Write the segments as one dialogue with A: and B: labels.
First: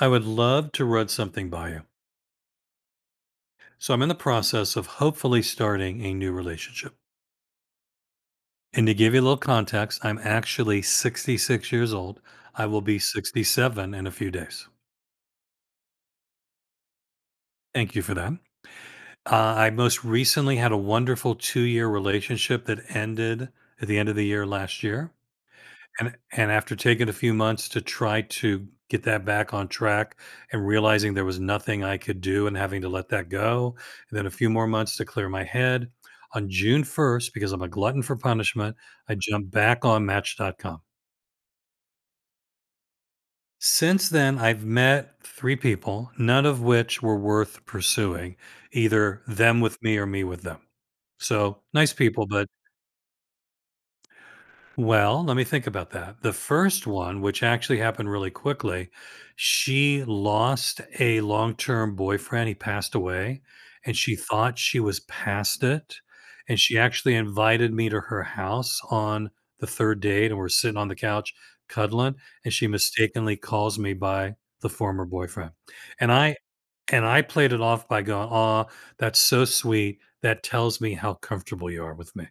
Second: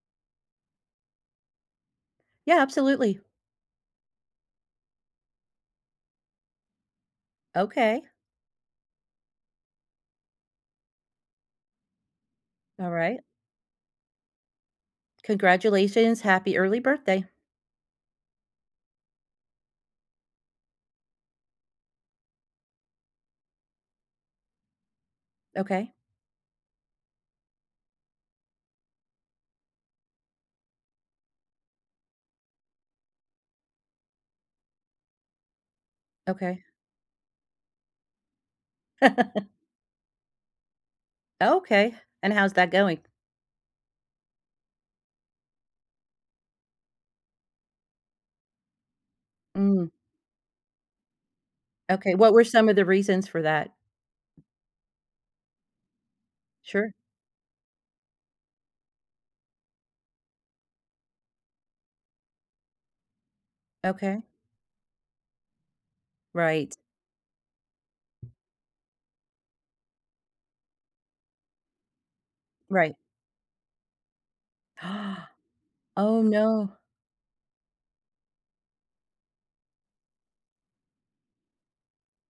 A: I would love to run something by you.
B: Yeah, absolutely.
A: So I'm in the process of hopefully starting a new relationship.
B: Okay.
A: And to give you a little context, I'm actually 66 years old. I will
B: All
A: be
B: right.
A: 67 in a few days.
B: Congratulations. Happy early birthday.
A: Thank you for that. I most recently had a wonderful 2-year relationship that ended at the end of the year last year.
B: Okay.
A: And after taking a few months to try to get that back on track and realizing there was nothing I could do and having to let that go, and then a few more months to clear my head, on
B: Okay.
A: June 1st, because I'm a glutton for punishment, I jumped back on Match.com.
B: Okay. And how's that going?
A: Since then, I've met three people, none of which were worth pursuing, either them with
B: Mm,
A: me or me with them. So nice
B: okay.
A: people,
B: What were
A: but
B: some of the reasons for that?
A: well, let me think about that. The first
B: Sure.
A: one, which actually happened really quickly, she lost a long term boyfriend. He passed away, and she
B: Okay.
A: thought she was past it. And
B: Right.
A: she actually invited me to her house on the third date, and we're sitting on the couch cuddling. And she
B: Right.
A: mistakenly calls me by the former boyfriend. And
B: Oh,
A: I
B: no.
A: and I played it off by going, "Ah, that's so sweet. That tells me how comfortable you are with me."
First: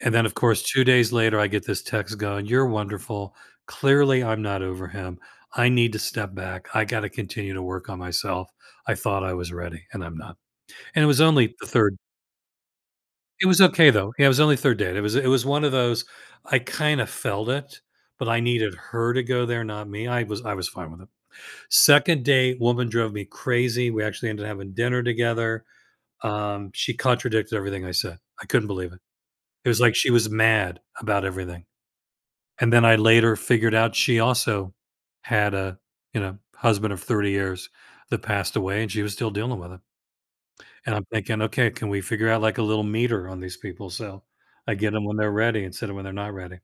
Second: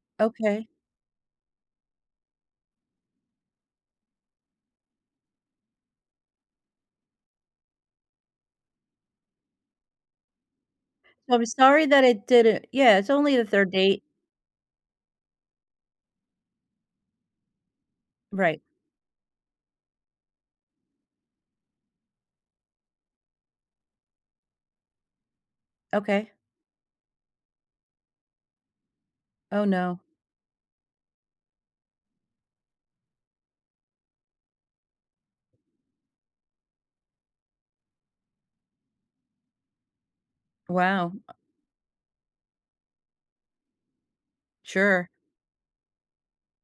A: And then, of course,
B: Okay.
A: 2 days later, I get this text going, "You're wonderful. Clearly, I'm not over him. I need to step back. I gotta continue to work on myself. I thought I was ready, and I'm not." And it was
B: So I'm
A: only the
B: sorry
A: 3rd
B: that it didn't. Yeah, it's only the
A: It was
B: 3rd
A: okay,
B: date.
A: though. Yeah, it was only 3rd date. It was one of those. I kinda felt it, but I
B: Right.
A: needed her to go there, not me. I was fine with it. 2nd date, woman drove me crazy. We actually ended up having dinner together.
B: Okay.
A: She contradicted everything I said. I couldn't believe it.
B: Oh,
A: It was like
B: no.
A: she was mad about everything. And then I later figured out she also had a, husband of 30 years that passed away and she was still dealing with it. And I'm
B: Wow.
A: thinking, okay, can we figure out like a little meter on these people? So I get them
B: Sure.
A: when they're ready instead of when they're not ready.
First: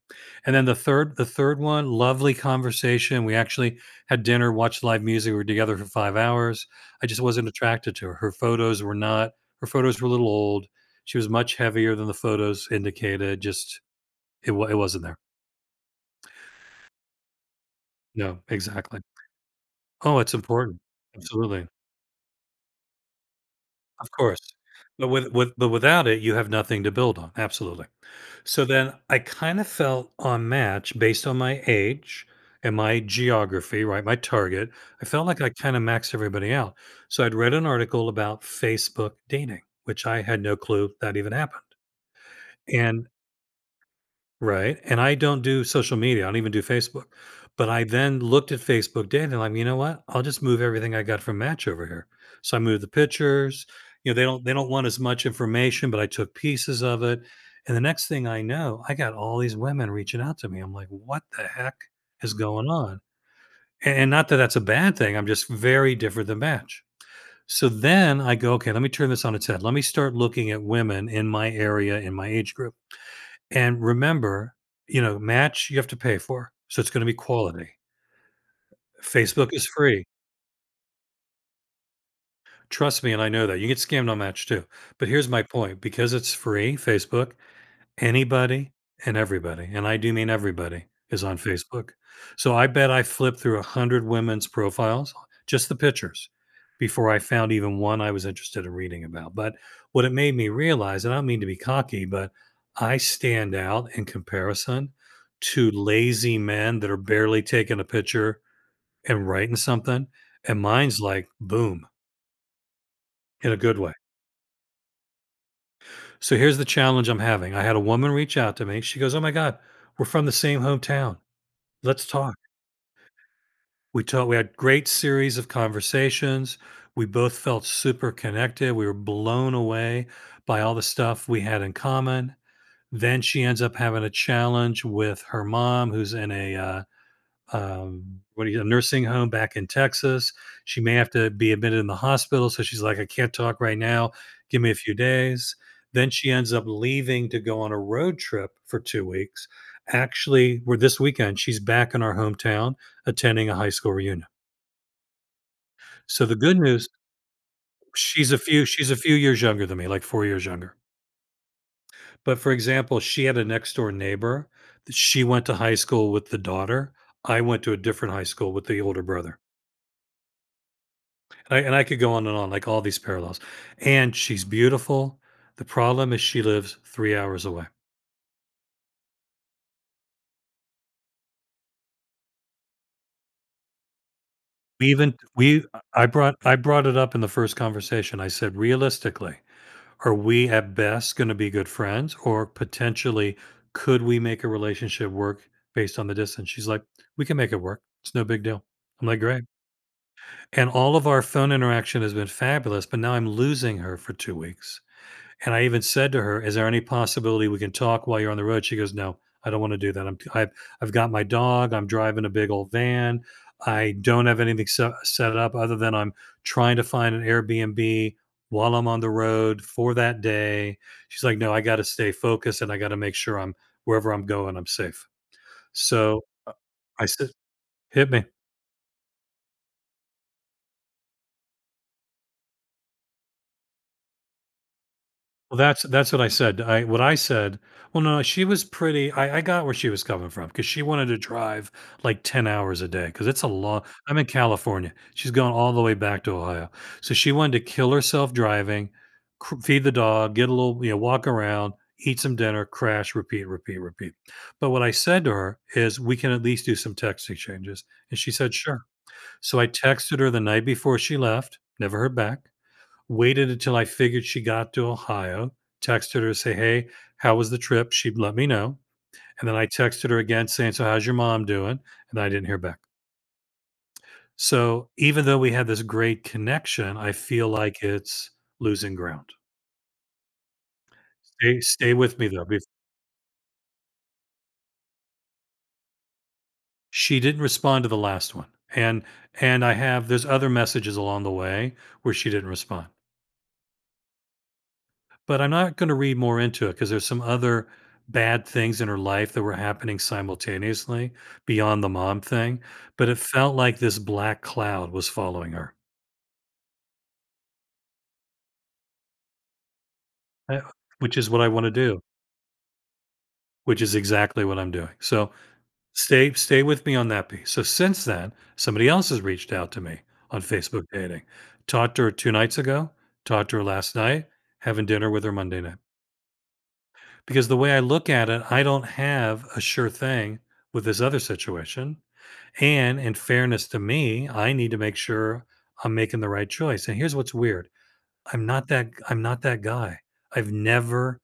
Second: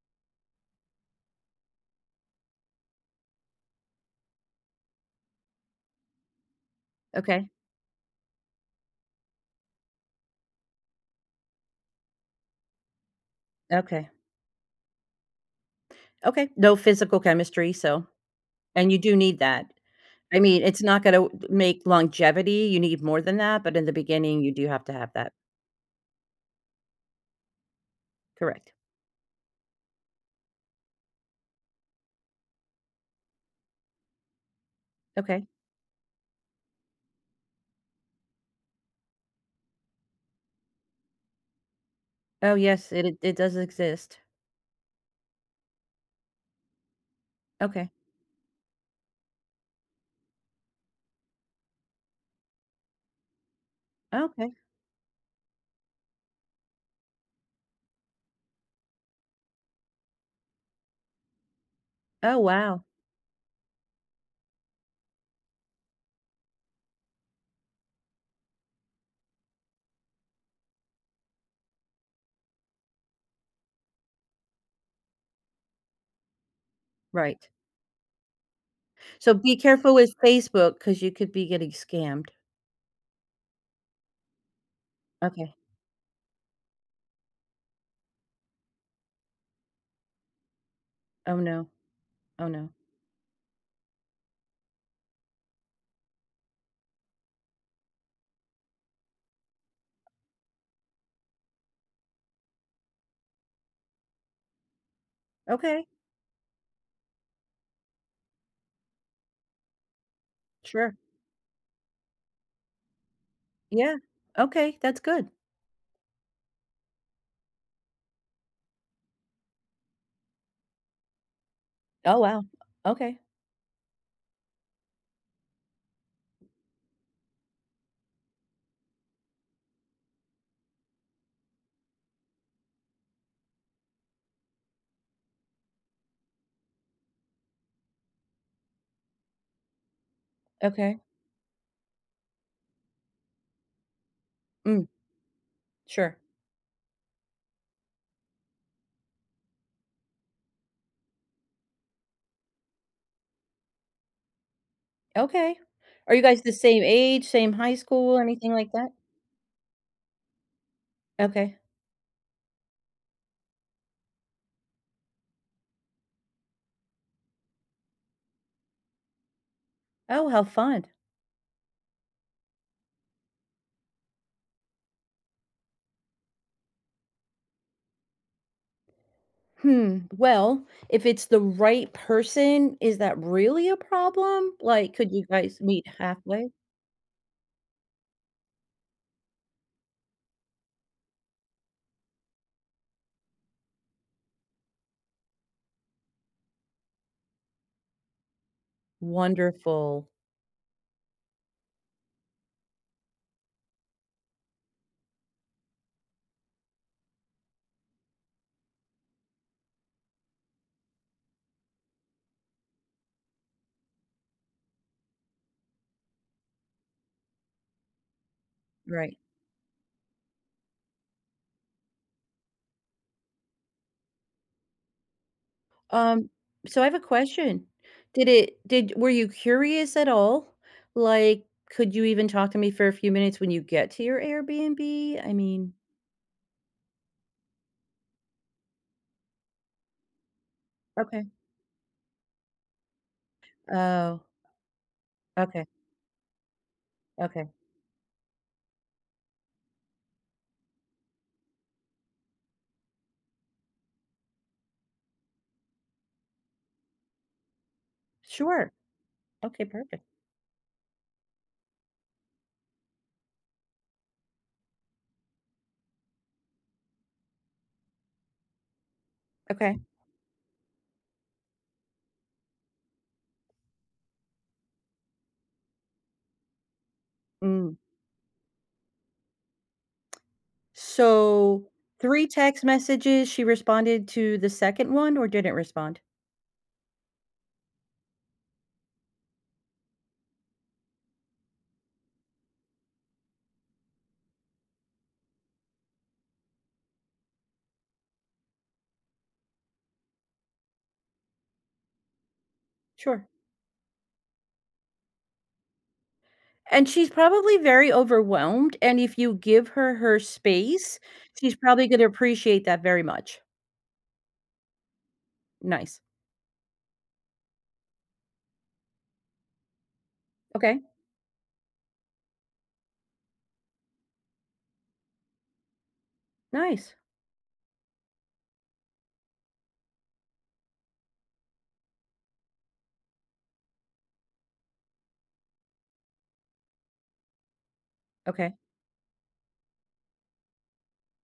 A: And then the third one, lovely conversation. We actually had dinner, watched live music. We were together for 5 hours. I just
B: Okay.
A: wasn't attracted to her. Her photos were not, her photos were a little old. She was much heavier than the photos indicated. Just,
B: Okay.
A: it wasn't there.
B: Okay. No physical chemistry, so
A: No,
B: and you
A: exactly.
B: do need that.
A: Oh, it's
B: I mean,
A: important.
B: it's not gonna
A: Absolutely.
B: make longevity, you need more than that, but in the
A: Of course.
B: beginning, you do have to
A: But
B: have that.
A: with with but without it, you have nothing to build on. Absolutely. So
B: Correct.
A: then I kind of felt on Match based on my age and my geography, right? My target. I felt like
B: Okay.
A: I kind of maxed everybody out. So I'd read an article about Facebook dating, which I had no clue that even happened.
B: Oh, yes, it
A: And
B: it it does exist.
A: right, and I don't do social media, I don't even do Facebook, but I
B: Okay.
A: then looked at Facebook data, and I'm, like, "You know what? I'll just move everything I got from Match over here." So I moved the pictures, you know, they don't
B: Okay.
A: they don't want as much information, but I took pieces of it, and the next thing I know, I got all these women reaching out to me, I'm like, "What the heck is
B: Oh,
A: going
B: wow.
A: on?" And not that that's a bad thing, I'm just very different than Match. So then I go, "Okay, let me turn this on its head, let me start looking at women in my area, in my age group." And remember, you know, Match, you have to pay for, so it's gonna be
B: Right.
A: quality.
B: So
A: Facebook
B: be
A: is
B: careful
A: free.
B: with Facebook because you could be getting scammed.
A: Trust me, and I know that. You get scammed on Match too. But here's my
B: Okay.
A: point, because it's free, Facebook, anybody and everybody, and I do mean everybody, is on
B: Oh, no.
A: Facebook.
B: Oh,
A: So I
B: no.
A: bet I flipped through 100 women's profiles, just the pictures, before I found even one I was interested in reading about. But what it made me realize, and I don't mean to be cocky, but I stand out in comparison to
B: Okay.
A: lazy men that are barely taking a picture and writing something, and
B: Sure.
A: mine's like, boom, in a good way.
B: Yeah. Okay, that's good.
A: So here's the challenge I'm having. I had a woman reach out to me. She goes, "Oh my God, we're from the same hometown. Let's
B: Oh,
A: talk."
B: wow. Okay.
A: We had great series of conversations. We both felt super connected. We were blown away by all the stuff we had in common. Then she ends up having a challenge with her mom who's in a, what do you, a nursing home back in Texas. She may
B: Okay.
A: have to be admitted in the hospital. So she's like, "I can't talk right now. Give me a
B: Mm,
A: few days." Then
B: sure.
A: she ends up leaving to go on a road trip for 2 weeks. Actually, we're this weekend, she's back in our hometown attending a high school reunion.
B: Okay. Are you
A: So the
B: guys the
A: good
B: same
A: news,
B: age, same high school,
A: she's a
B: anything
A: few,
B: like
A: she's
B: that?
A: a few years younger than me, like 4 years younger.
B: Okay.
A: But for example, she had a next door neighbor that she went to high school with the daughter. I went to a different high school with the older brother.
B: Oh, how fun.
A: And I could go on and on, like all these parallels. And she's beautiful. The problem is she lives 3 hours away.
B: Hmm. Well, if it's the right person, is that really a problem?
A: We
B: Like, could
A: even
B: you guys
A: we
B: meet
A: I brought
B: halfway?
A: I brought it up in the first conversation. I said, "Realistically, are we at best gonna be good friends, or potentially could we make a relationship work based on the distance?" She's like, "We can make it work. It's no big deal." I'm like, "Great."
B: Wonderful.
A: And all of our phone interaction has been fabulous, but now I'm losing her for 2 weeks. And I even said to her, "Is there any possibility we can talk while you're on the road?" She goes, "No, I don't want to do that. I've got my dog. I'm driving a big old van. I don't have anything set up other than I'm trying to find an Airbnb while I'm on the
B: Right.
A: road for that day." She's like, "No, I got to stay focused and I got to make sure I'm wherever I'm going, I'm safe." So
B: Um, so I have a
A: I said,
B: question.
A: "Hit me."
B: Did were you curious at all? Like, could you even talk to me for a few minutes when you get to your Airbnb? I
A: Well,
B: mean,
A: that's what I said. Well, no, she was pretty. I got where she was coming from because she wanted to
B: okay.
A: drive like 10 hours a day because it's a long. I'm
B: Oh,
A: in California. She's gone
B: okay.
A: all the way back to Ohio. So she
B: Okay.
A: wanted to kill herself driving, feed the dog, get a little, you know, walk around, eat some dinner, crash, repeat, repeat, repeat. But what I said to her is, we can at least do some text exchanges. And she said,
B: Sure.
A: sure. So
B: Okay,
A: I
B: perfect.
A: texted her the night before she left, never heard back. Waited until I figured she got to Ohio, texted her to say, "Hey, how was the trip?" She'd let me know. And then I
B: Okay.
A: texted her again saying, "So, how's your mom doing?" And I didn't hear back. So, even though we had this great connection, I feel
B: Mm.
A: like it's losing ground. Stay,
B: So,
A: stay with me
B: three
A: though.
B: text messages, she responded to the second one or didn't respond?
A: She didn't respond to the last one. And and I have there's other messages along the way where she didn't respond. But I'm not going to read more into it because there's some other bad things in her life that were happening simultaneously beyond the mom thing. But it
B: Sure.
A: felt like this black cloud was following her,
B: And she's probably very overwhelmed, and if you give her her
A: eh,
B: space,
A: which is what I
B: she's
A: want to
B: probably
A: do,
B: gonna appreciate that very much.
A: which is exactly what I'm doing. So
B: Nice.
A: stay with me on that piece. So since then, somebody else has reached out to me on
B: Okay.
A: Facebook dating. Talked to her 2 nights ago, talked to her last night, having dinner with her Monday night.
B: Nice.
A: Because the way I look at it, I don't have a sure thing with this other situation. And in fairness to me, I need to make sure I'm making the right choice. And here's what's weird. I'm
B: Okay.
A: not that I'm not that guy. I've never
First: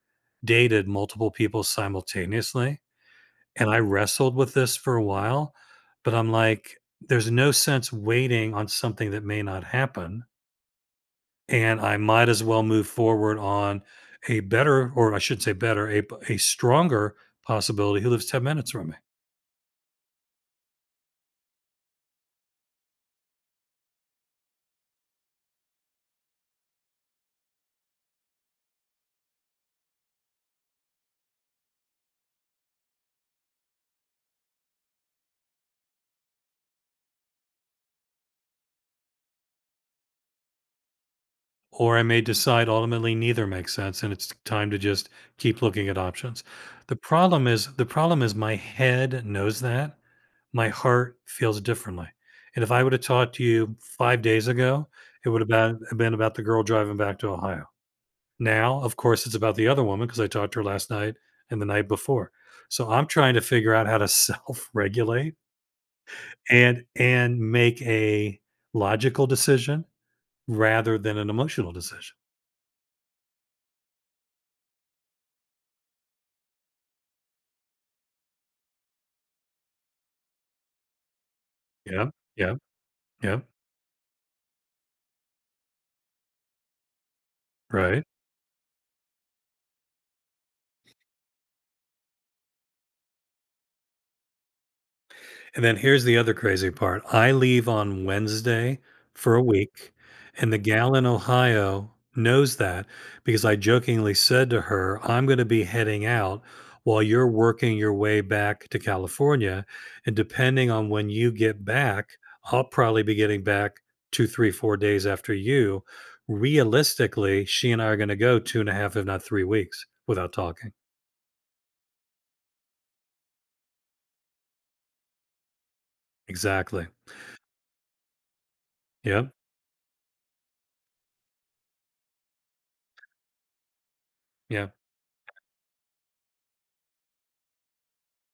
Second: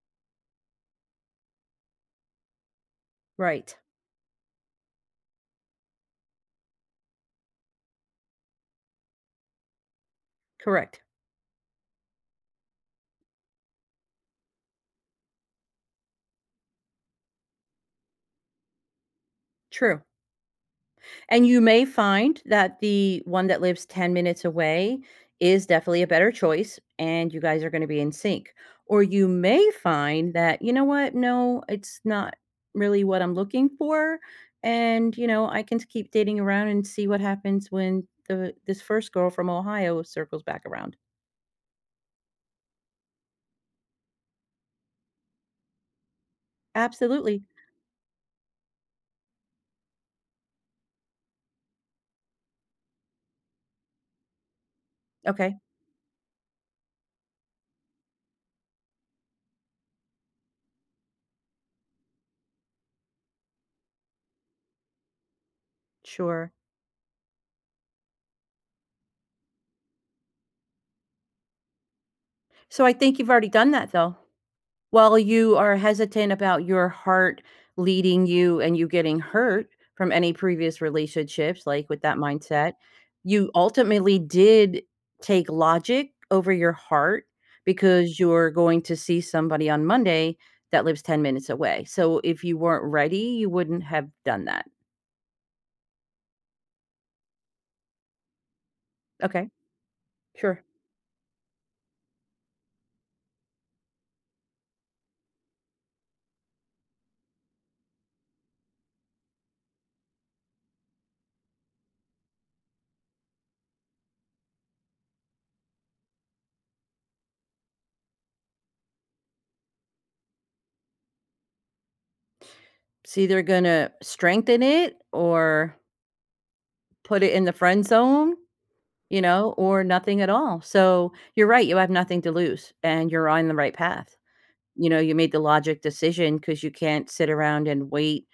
A: dated multiple people simultaneously, and
B: Right.
A: I wrestled with this for a while, but I'm like there's no sense waiting on something that may not happen,
B: Correct.
A: and I might as well move forward on a better, or I should say better, a stronger possibility who lives 10 minutes from me.
B: True. And you may find that the one that lives 10 minutes away is definitely a better choice, and you guys are going to be in sync. Or you may find that, you know what, no, it's not really what I'm looking for. And, you know, I can keep dating around and see what happens when the this first girl from Ohio circles back around.
A: Or I may decide ultimately neither makes sense and it's time to just keep looking at options.
B: Absolutely.
A: The problem is my head knows that. My heart feels differently. And if I would have talked to you 5 days ago, it would have
B: Okay,
A: been about the girl driving back to Ohio. Now, of course, it's about the other woman because I talked to her last night and the night before. So I'm trying to figure out how to self-regulate
B: sure.
A: and make a logical decision rather than an emotional decision.
B: So I think you've already done that though. While you are hesitant about your heart leading you and you getting hurt from any previous relationships, like, with
A: Yeah.
B: that
A: Yeah.
B: mindset,
A: Yeah.
B: you ultimately did take logic over your heart
A: Right.
B: because you're going to see somebody on Monday that lives 10 minutes away. So, if you weren't ready, you wouldn't have done that.
A: And then here's the other crazy part. I leave on Wednesday for a
B: Okay,
A: week, and the
B: sure.
A: gal in Ohio knows that because I jokingly said to her, "I'm going to be heading out while you're working your way back to California. And depending on when you get back, I'll probably be getting back two, three, 4 days after you. Realistically, she and I are going to go two and a half, if not 3 weeks without talking."
B: It's either gonna strengthen it or
A: Exactly.
B: put it in the friend zone, you
A: Yep.
B: know, or nothing at all. So you're right, you have nothing to lose and you're on the right path.
A: Yep.
B: You know, you made the logic decision because you can't sit around and wait,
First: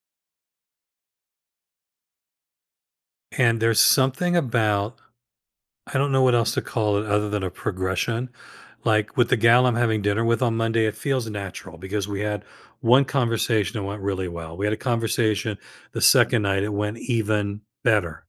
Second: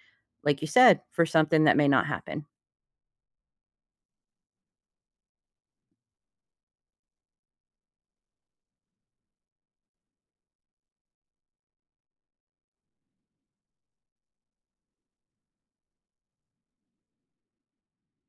B: like you said, for something that may not happen.
A: And there's something about I don't know what else to call it other than a progression. Like with the gal I'm having dinner with on Monday, it feels natural because we had one conversation that went really well. We had a conversation the second night, it went even better.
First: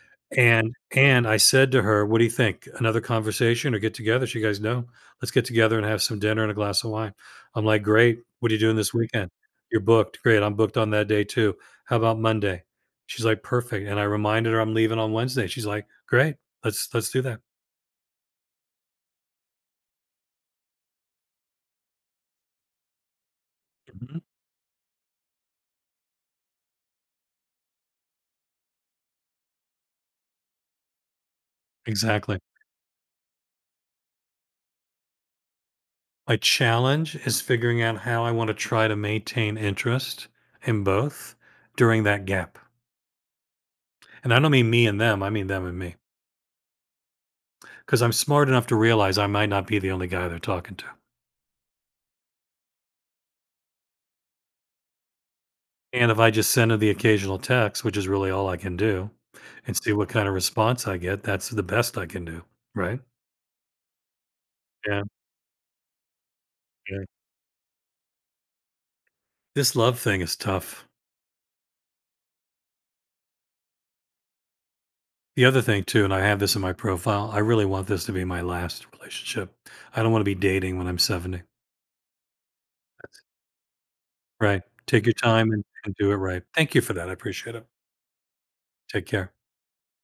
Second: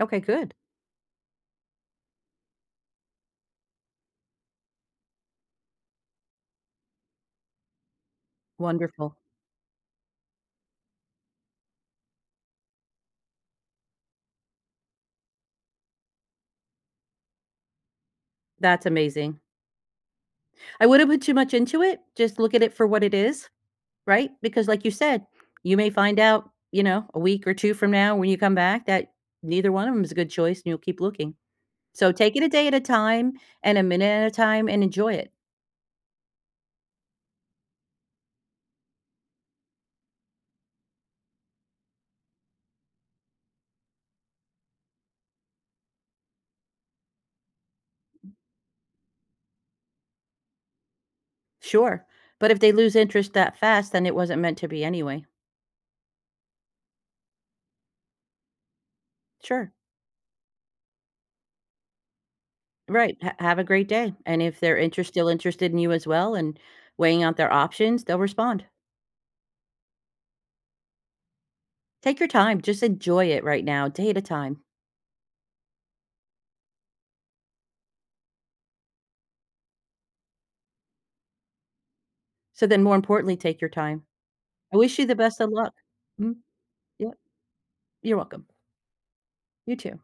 B: Okay, good.
A: And I said to her, "What do you think? Another conversation or get together?" She goes, "No, let's get together and have some dinner and a glass of wine." I'm like, "Great. What are you doing this
B: Wonderful.
A: weekend?" "You're booked." "Great. I'm booked on that day too. How about Monday?" She's like, "Perfect." And I reminded her I'm leaving on Wednesday. She's like, "Great. Let's do that."
B: That's amazing. I wouldn't put too much into it. Just look at it for what it is,
A: Mhm.
B: right? Because, like you said, you may find out, you know, a week or two from now when you come back that neither one of them is a good choice and you'll keep looking. So take
A: Exactly.
B: it a day at a time and a minute at a time and enjoy it.
A: My challenge is figuring out how I want to try to maintain interest in both during that gap. And I don't mean me and them, I mean them and me. Because I'm smart enough to realize I might not be the only guy they're talking to.
B: Sure. But if they lose interest that fast, then it wasn't meant to be anyway.
A: And if I just send them the occasional text, which is really all I can do,
B: Sure.
A: and see what kind of response I get, that's the best I can do. Right.
B: Right. Ha Have a great day. And if they're
A: Yeah.
B: interest still interested in you as well and
A: Yeah.
B: weighing out their options, they'll respond.
A: This love thing is tough.
B: Take your time. Just enjoy it right now, day at a time.
A: The other thing, too, and I have this in my profile, I really want this to be my last relationship. I don't want to be dating when I'm 70.
B: So then more importantly, take your time.
A: Right.
B: I wish you
A: Take your
B: the best of
A: time and
B: luck.
A: and do it
B: Mhm.
A: right. Thank you for that. I
B: Yep.
A: appreciate it.
B: You're welcome.
A: Take care.
B: You too.